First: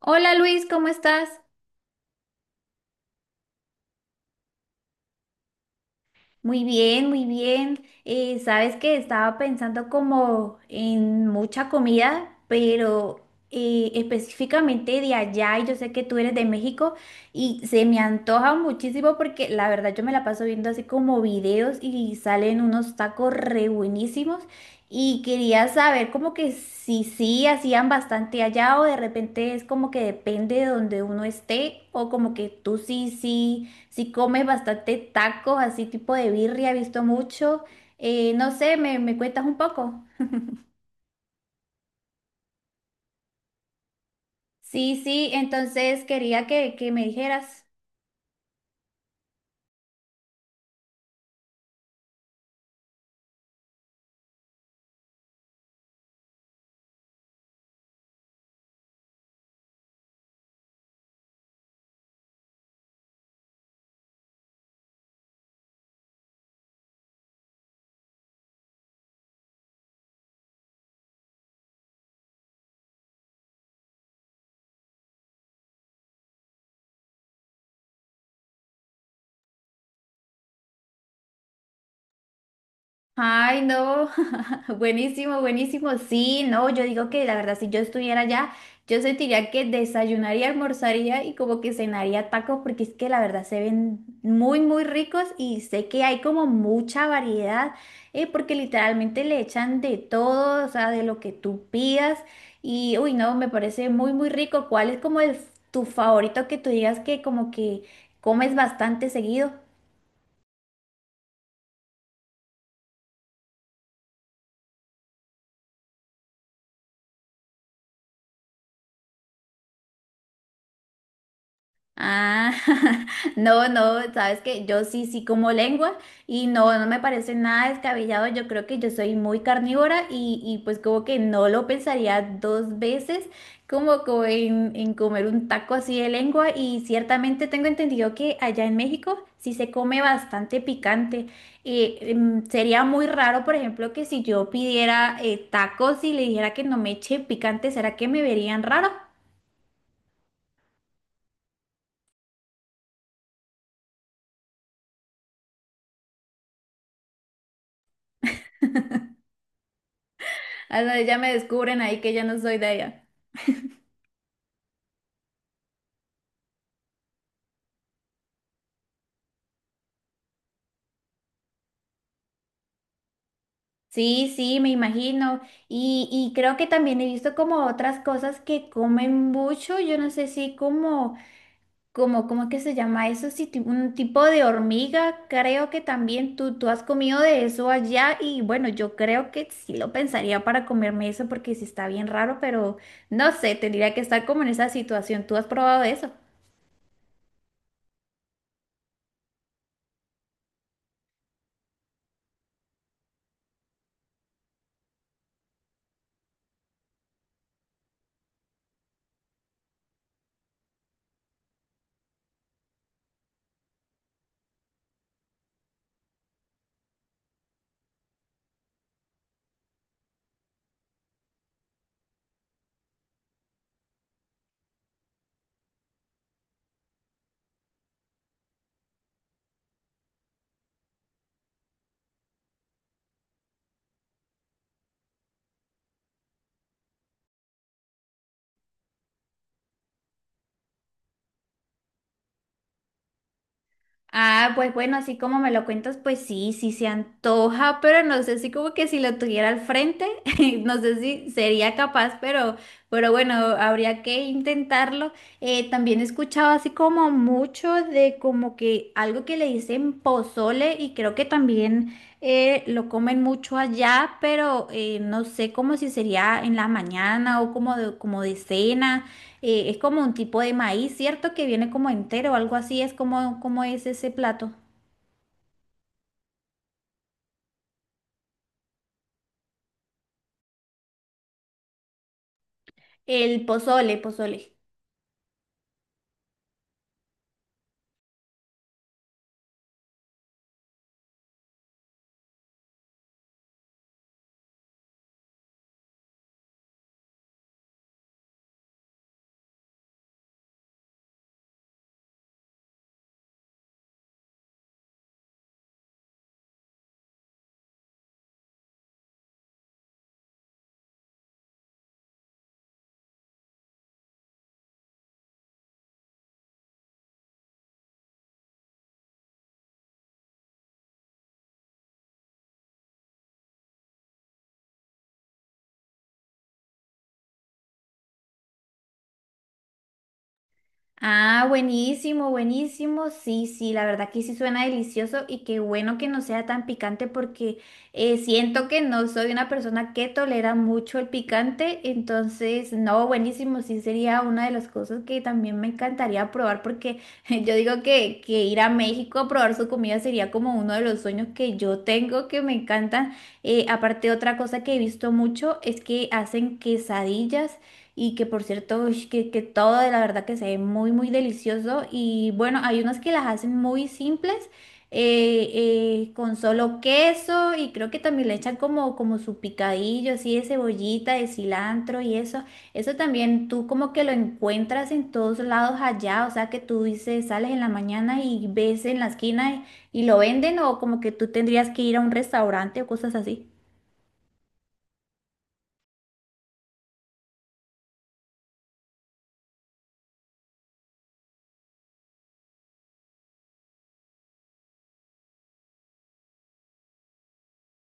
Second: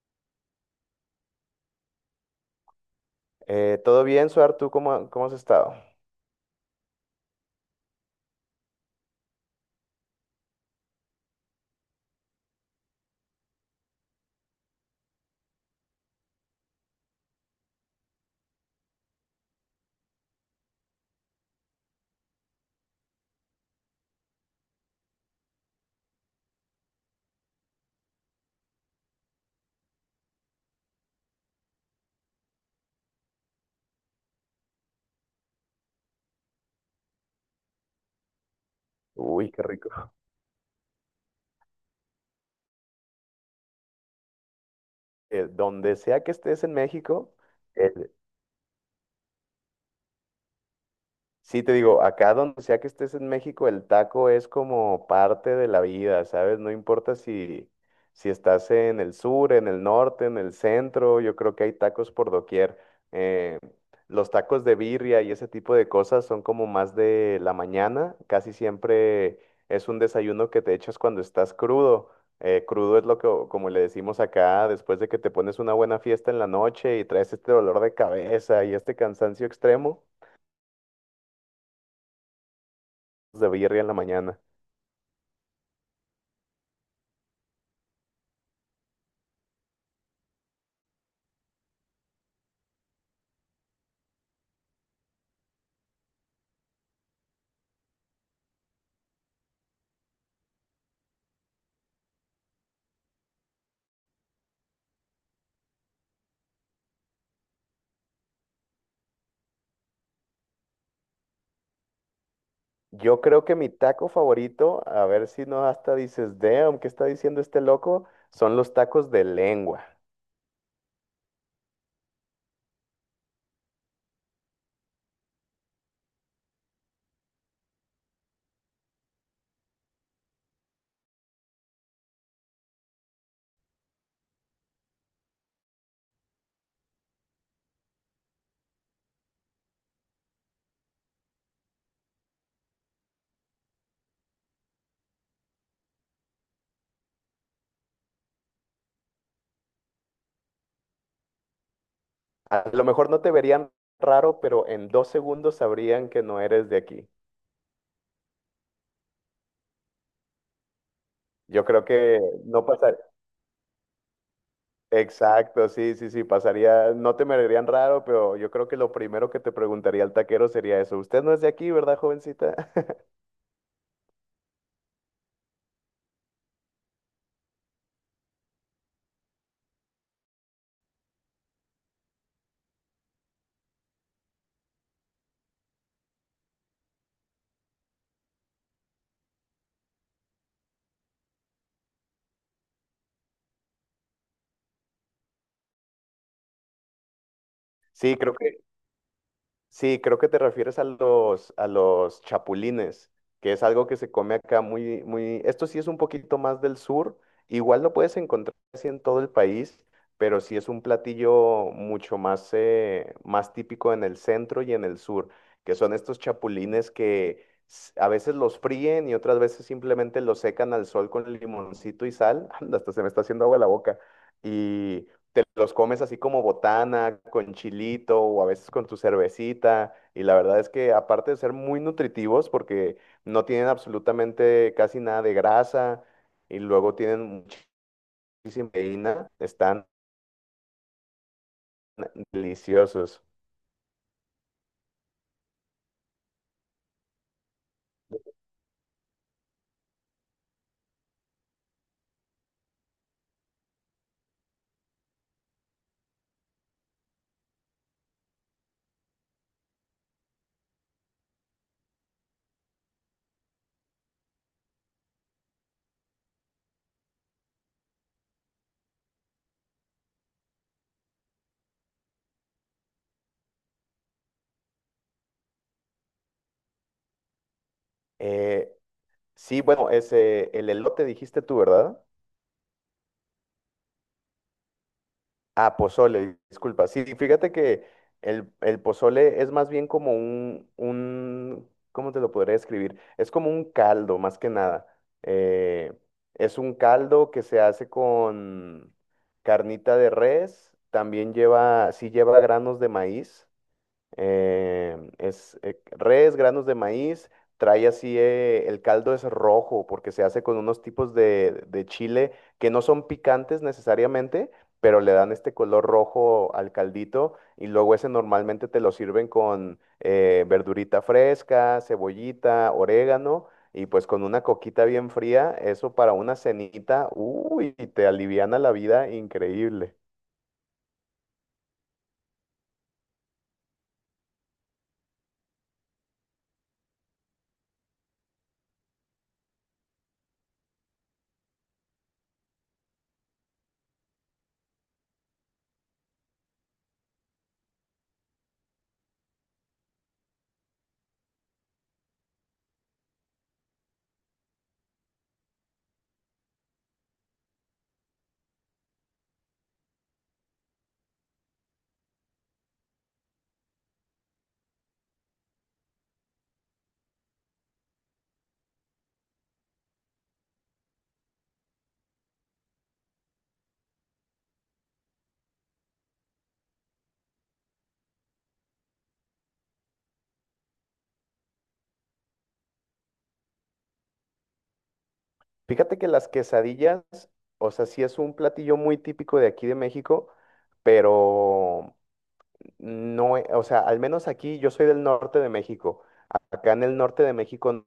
Hola Luis, ¿cómo estás? ¿Todo bien, Suar? ¿Tú cómo has estado? Muy bien, muy bien. Sabes que estaba pensando como en mucha comida, pero específicamente de allá, y yo sé que tú eres de México, y se me antoja muchísimo porque la verdad yo me la paso viendo así como videos y salen unos tacos re buenísimos. Y quería saber como que si sí hacían bastante allá o de repente es como que depende de donde uno esté o como que tú sí, sí. Si comes bastante tacos, así tipo de birria, he visto mucho. No sé, me cuentas Uy, un qué poco. rico. Sí, sí, Donde entonces sea que quería estés en que me México, dijeras. el- Sí, te digo, acá donde sea que estés en México, el taco es como parte de la vida, ¿sabes? No importa si estás en el sur, en el norte, en el centro, yo creo que hay tacos por doquier. Eh, los tacos de birria y ese tipo de cosas son como más de la mañana, casi siempre es un desayuno que te echas cuando estás crudo. Crudo es lo que, como le decimos acá, después de que te pones una buena fiesta en la noche y traes este dolor de cabeza y este cansancio extremo. De Ay, birria en la no, mañana. buenísimo, buenísimo. Sí, no, yo digo que la verdad, si yo estuviera allá, yo sentiría que desayunaría, almorzaría y como que cenaría tacos, porque es que la verdad se ven muy, muy ricos y sé que hay como mucha variedad, porque literalmente le echan de todo, o sea, de lo que tú pidas. Y, uy, no, me parece muy, muy rico. ¿Cuál es como el, tu favorito que tú digas que como que comes bastante seguido? Yo creo que mi taco favorito, a ver si no hasta dices, damn, ¿qué está diciendo este loco? Son los tacos de lengua. Ah, no, no, sabes que yo sí, sí como lengua y no, no me parece nada descabellado. Yo creo que yo soy muy carnívora y pues como que no lo pensaría dos veces como, como en comer un taco así de lengua y ciertamente tengo entendido que allá en México sí se come bastante picante. Sería muy raro, por ejemplo, que si yo pidiera tacos y le dijera que no me eche picante, ¿será que me verían raro? A lo mejor no te verían raro, pero en dos segundos sabrían que no eres de aquí. Ah, no, ya me Yo descubren creo ahí que que ya no soy no de pasaría. allá. Exacto, sí, sí, sí, pasaría, no te mirarían raro, pero yo creo que lo primero que te preguntaría el taquero sería eso. ¿Usted no es de aquí, verdad, jovencita? Sí, sí, me imagino. Y creo que también he visto como otras cosas que comen mucho. Yo no sé si como, como, ¿cómo es que se llama eso? Sí, un tipo de hormiga. Creo que también tú has comido de eso allá. Y bueno, yo creo que sí lo pensaría para comerme eso porque sí está bien raro, pero no sé, tendría que estar como en esa situación. ¿Tú has probado eso? Sí, creo que Sí, creo que te refieres a los chapulines, que es algo que se come acá muy, esto sí es un poquito más del sur, igual lo puedes encontrar así en todo el país, pero sí es un platillo mucho más, más típico en el centro y en el sur, que son estos chapulines que a veces los fríen y otras veces simplemente los secan al sol con limoncito y sal, hasta se me está haciendo agua la boca, y te los comes así como botana, con chilito o a veces con tu cervecita. Y la verdad es que aparte de ser muy nutritivos, porque no tienen absolutamente casi nada de grasa y luego tienen muchísima proteína, están deliciosos. Ah, pues bueno, así como me lo cuentas, pues sí, sí se antoja, pero no sé si como que si lo tuviera al frente, no sé si sería capaz, pero bueno, habría que intentarlo. También he escuchado así como mucho de como que algo que le dicen pozole y creo que también lo comen mucho allá, pero no sé como si sería en la mañana o como de cena. Es como un tipo de maíz, ¿cierto? Que viene como entero o algo así. Es como, como es ese plato. Eh, sí, bueno, el elote dijiste tú, ¿verdad? El pozole, pozole. Ah, pozole, disculpa. Sí, fíjate que el pozole es más bien como un ¿cómo te lo podría describir? Es como un caldo, más que nada. Eh, es un caldo que se hace con carnita de res, también lleva, sí lleva granos de maíz, es res, granos de maíz, trae así, el caldo es rojo porque se hace con unos tipos de chile que no son picantes necesariamente, pero le dan este color rojo al caldito y luego ese normalmente te lo sirven con verdurita fresca, cebollita, orégano. Y pues con una coquita bien fría, eso para una cenita, uy, te aliviana la vida increíble. Ah, buenísimo, buenísimo. Sí, sí, la verdad que sí suena delicioso y qué bueno que no sea tan picante porque siento que no soy una persona que tolera mucho el picante, entonces no, buenísimo, sí sería una de las cosas que también me encantaría probar porque yo digo que ir a México a probar su comida sería como uno de los sueños que yo tengo que me encantan. Aparte, otra cosa que he visto mucho es que hacen quesadillas. Y que por cierto, ush, que todo de la verdad que se ve muy, muy delicioso. Y bueno, hay unas que las hacen muy simples, eh, con solo queso y creo que también le echan como, como su picadillo, así de cebollita, de cilantro y eso. Eso también tú como que lo encuentras en todos lados allá, o sea que tú dices, sales en la mañana y ves en la esquina y lo venden o como que tú tendrías que ir a un restaurante o cosas así. Fíjate que las quesadillas, o sea, sí es un platillo muy típico de aquí de México, pero no, o sea, al menos aquí yo soy del norte de México. Acá en el norte de México,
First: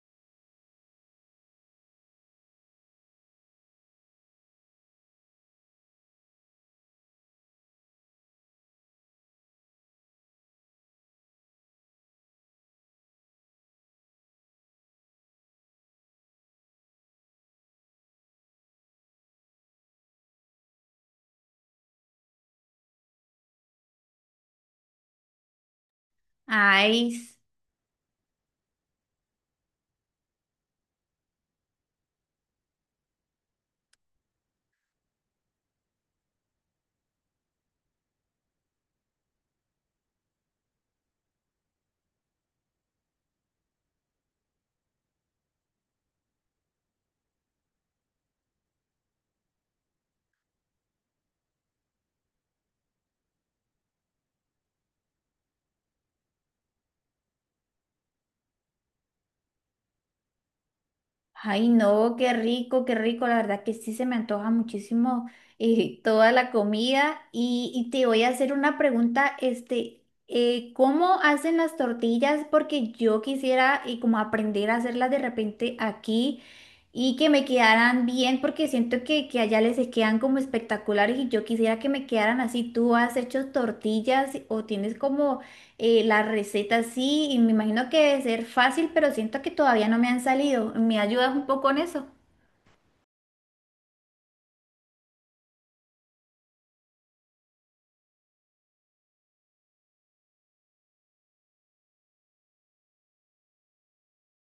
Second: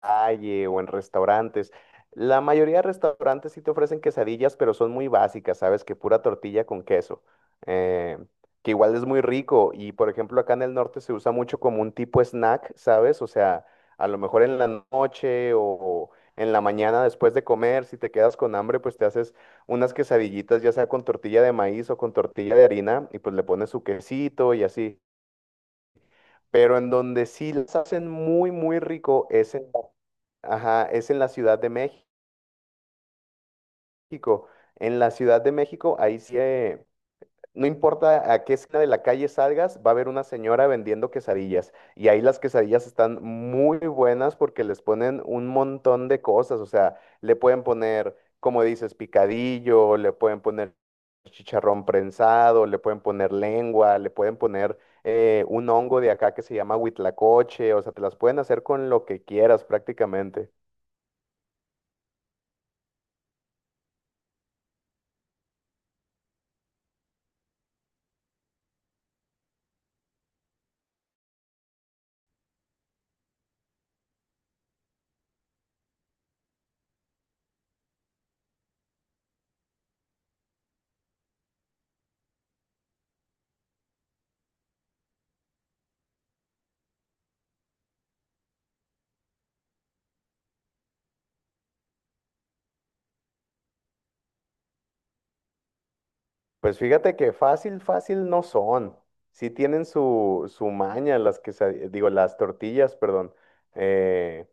calle o en restaurantes. La mayoría de restaurantes sí te ofrecen quesadillas, pero son muy básicas, ¿sabes? Que pura tortilla con queso, eh, que igual es muy rico. Y por ejemplo, acá en el norte se usa mucho como un tipo snack, ¿sabes? O sea, a lo mejor en la noche o en la mañana después de comer, si te quedas con hambre, pues te haces unas quesadillitas, ya sea con tortilla de maíz o con tortilla de harina, y pues le pones su quesito y así. Pero en Ay, donde sí las hacen muy rico es en Ajá, es en la Ciudad de México. En la Ciudad de México, ahí sí, no importa a qué esquina de la calle salgas, va a haber una señora vendiendo quesadillas. Y ahí las quesadillas están muy buenas porque les ponen un montón de cosas. O sea, le pueden poner, como dices, picadillo, le pueden poner chicharrón prensado, le pueden poner lengua, le pueden poner un hongo de acá que se llama huitlacoche. O sea, te las pueden hacer con lo que quieras prácticamente. ay, no, qué rico, qué rico. La verdad que sí se me antoja muchísimo toda la comida. Y te voy a hacer una pregunta, este, ¿cómo hacen las tortillas? Porque yo quisiera como aprender a hacerlas de repente aquí y que me quedaran bien, porque siento que allá les quedan como espectaculares y yo quisiera que me quedaran así. ¿Tú has hecho tortillas o tienes como la receta sí, y me imagino que debe ser fácil, pero siento que todavía no me han salido? ¿Me ayudas un poco con eso? Pues fíjate que fácil no son. Sí tienen su maña, las que digo, las tortillas, perdón. Eh,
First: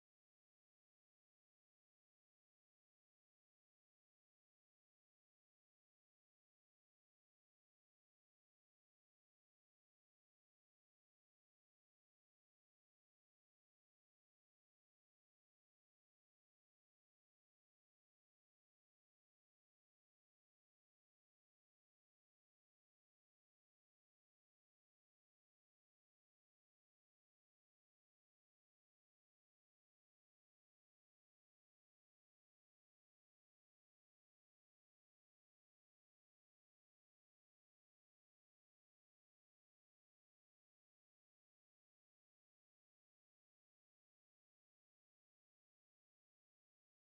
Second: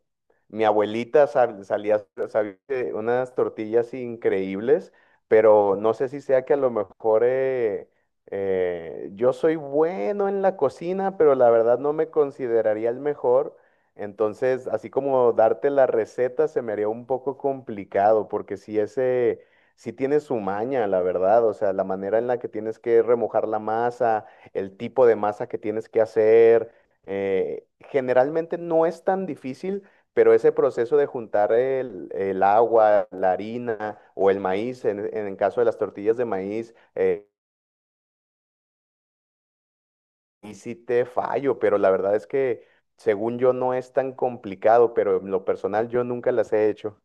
Mi abuelita sabía hacer unas tortillas increíbles, pero no sé si sea que a lo mejor yo soy bueno en la cocina, pero la verdad no me consideraría el mejor. Entonces, así como darte la receta se me haría un poco complicado, porque si ese sí tiene su maña, la verdad, o sea, la manera en la que tienes que remojar la masa, el tipo de masa que tienes que hacer, generalmente no es tan difícil, pero ese proceso de juntar el agua, la harina o el maíz, en el caso de las tortillas de maíz, y sí te fallo, pero la verdad es que según yo no es tan complicado, pero en lo personal yo nunca las he hecho.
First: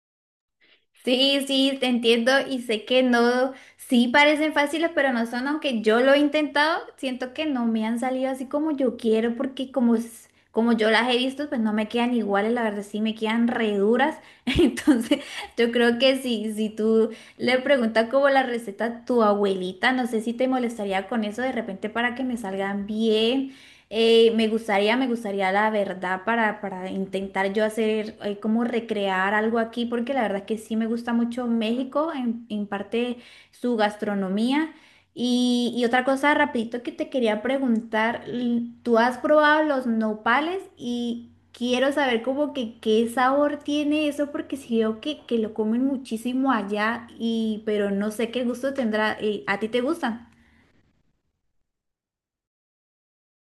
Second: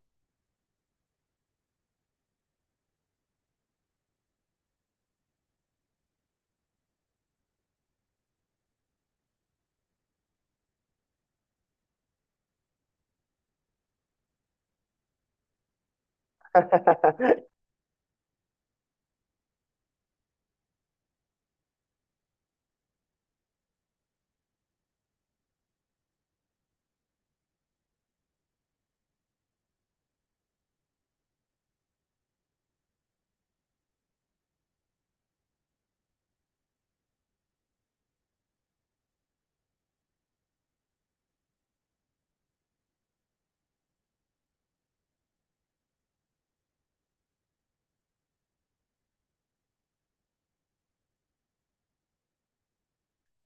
Sí, sí, te entiendo y sé que no, sí parecen fáciles, pero no son, aunque yo lo he intentado, siento que no me han salido así como yo quiero, porque como, como yo las he visto, pues no me quedan iguales, la verdad sí me quedan re duras. Entonces, yo creo que si, si tú le preguntas como la receta a tu abuelita, no sé si te molestaría con eso de repente para que me salgan bien. Me gustaría la verdad para intentar yo hacer, como recrear algo aquí, porque la verdad es que sí me gusta mucho México, en parte su gastronomía. Y otra cosa, rapidito que te quería preguntar, ¿tú has probado los nopales? Y quiero saber como que qué sabor tiene eso, porque sí veo que lo comen muchísimo allá, y, pero no sé qué gusto tendrá. ¿A ti te gustan?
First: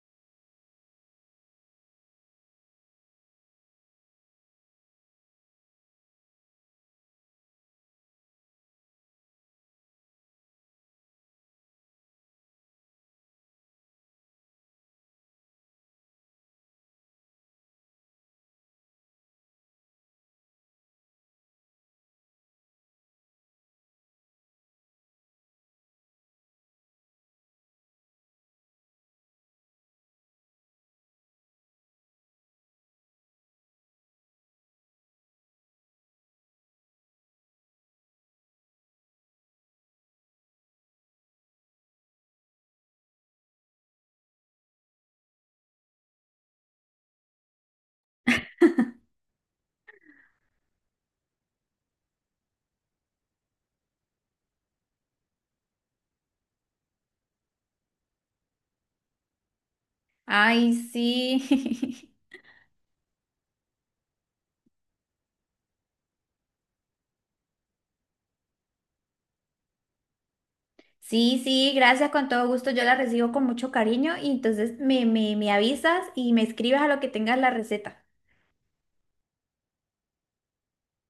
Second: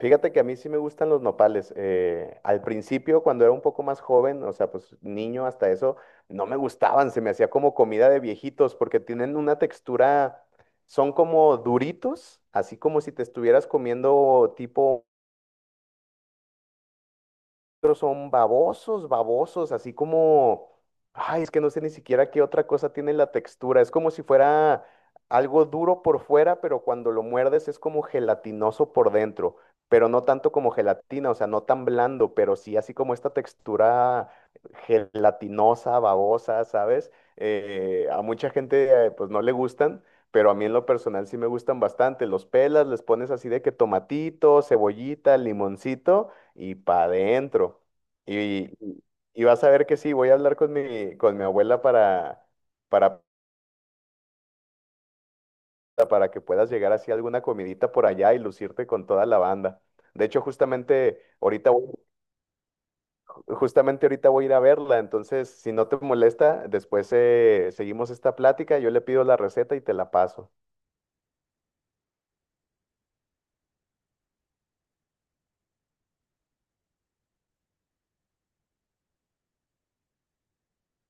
Fíjate que a mí sí me gustan los nopales. Al principio, cuando era un poco más joven, o sea, pues niño hasta eso, no me gustaban, se me hacía como comida de viejitos porque tienen una textura, son como duritos, así como si te estuvieras comiendo tipo, otros son babosos, así como, ay, es que no sé ni siquiera qué otra cosa tiene la textura. Es como si fuera algo duro por fuera, pero cuando lo muerdes es como gelatinoso por dentro, pero no tanto como gelatina, o sea, no tan blando, pero sí así como esta textura gelatinosa, babosa, ¿sabes? A mucha gente pues no le gustan. Pero a mí en lo personal sí me gustan bastante. Los pelas, les pones así de que tomatito, cebollita, limoncito y para adentro. Y, y- y vas a ver que sí, voy a hablar con con mi abuela para, para que puedas llegar así a alguna comidita por allá y lucirte con toda la banda. De hecho, Ay, sí. Justamente ahorita voy a ir a verla, entonces si no te molesta, después seguimos esta plática, yo le pido la receta y te la paso. Sí, sí, gracias, con todo gusto. Yo la recibo con mucho cariño y entonces me avisas y me escribes a lo que tengas la receta.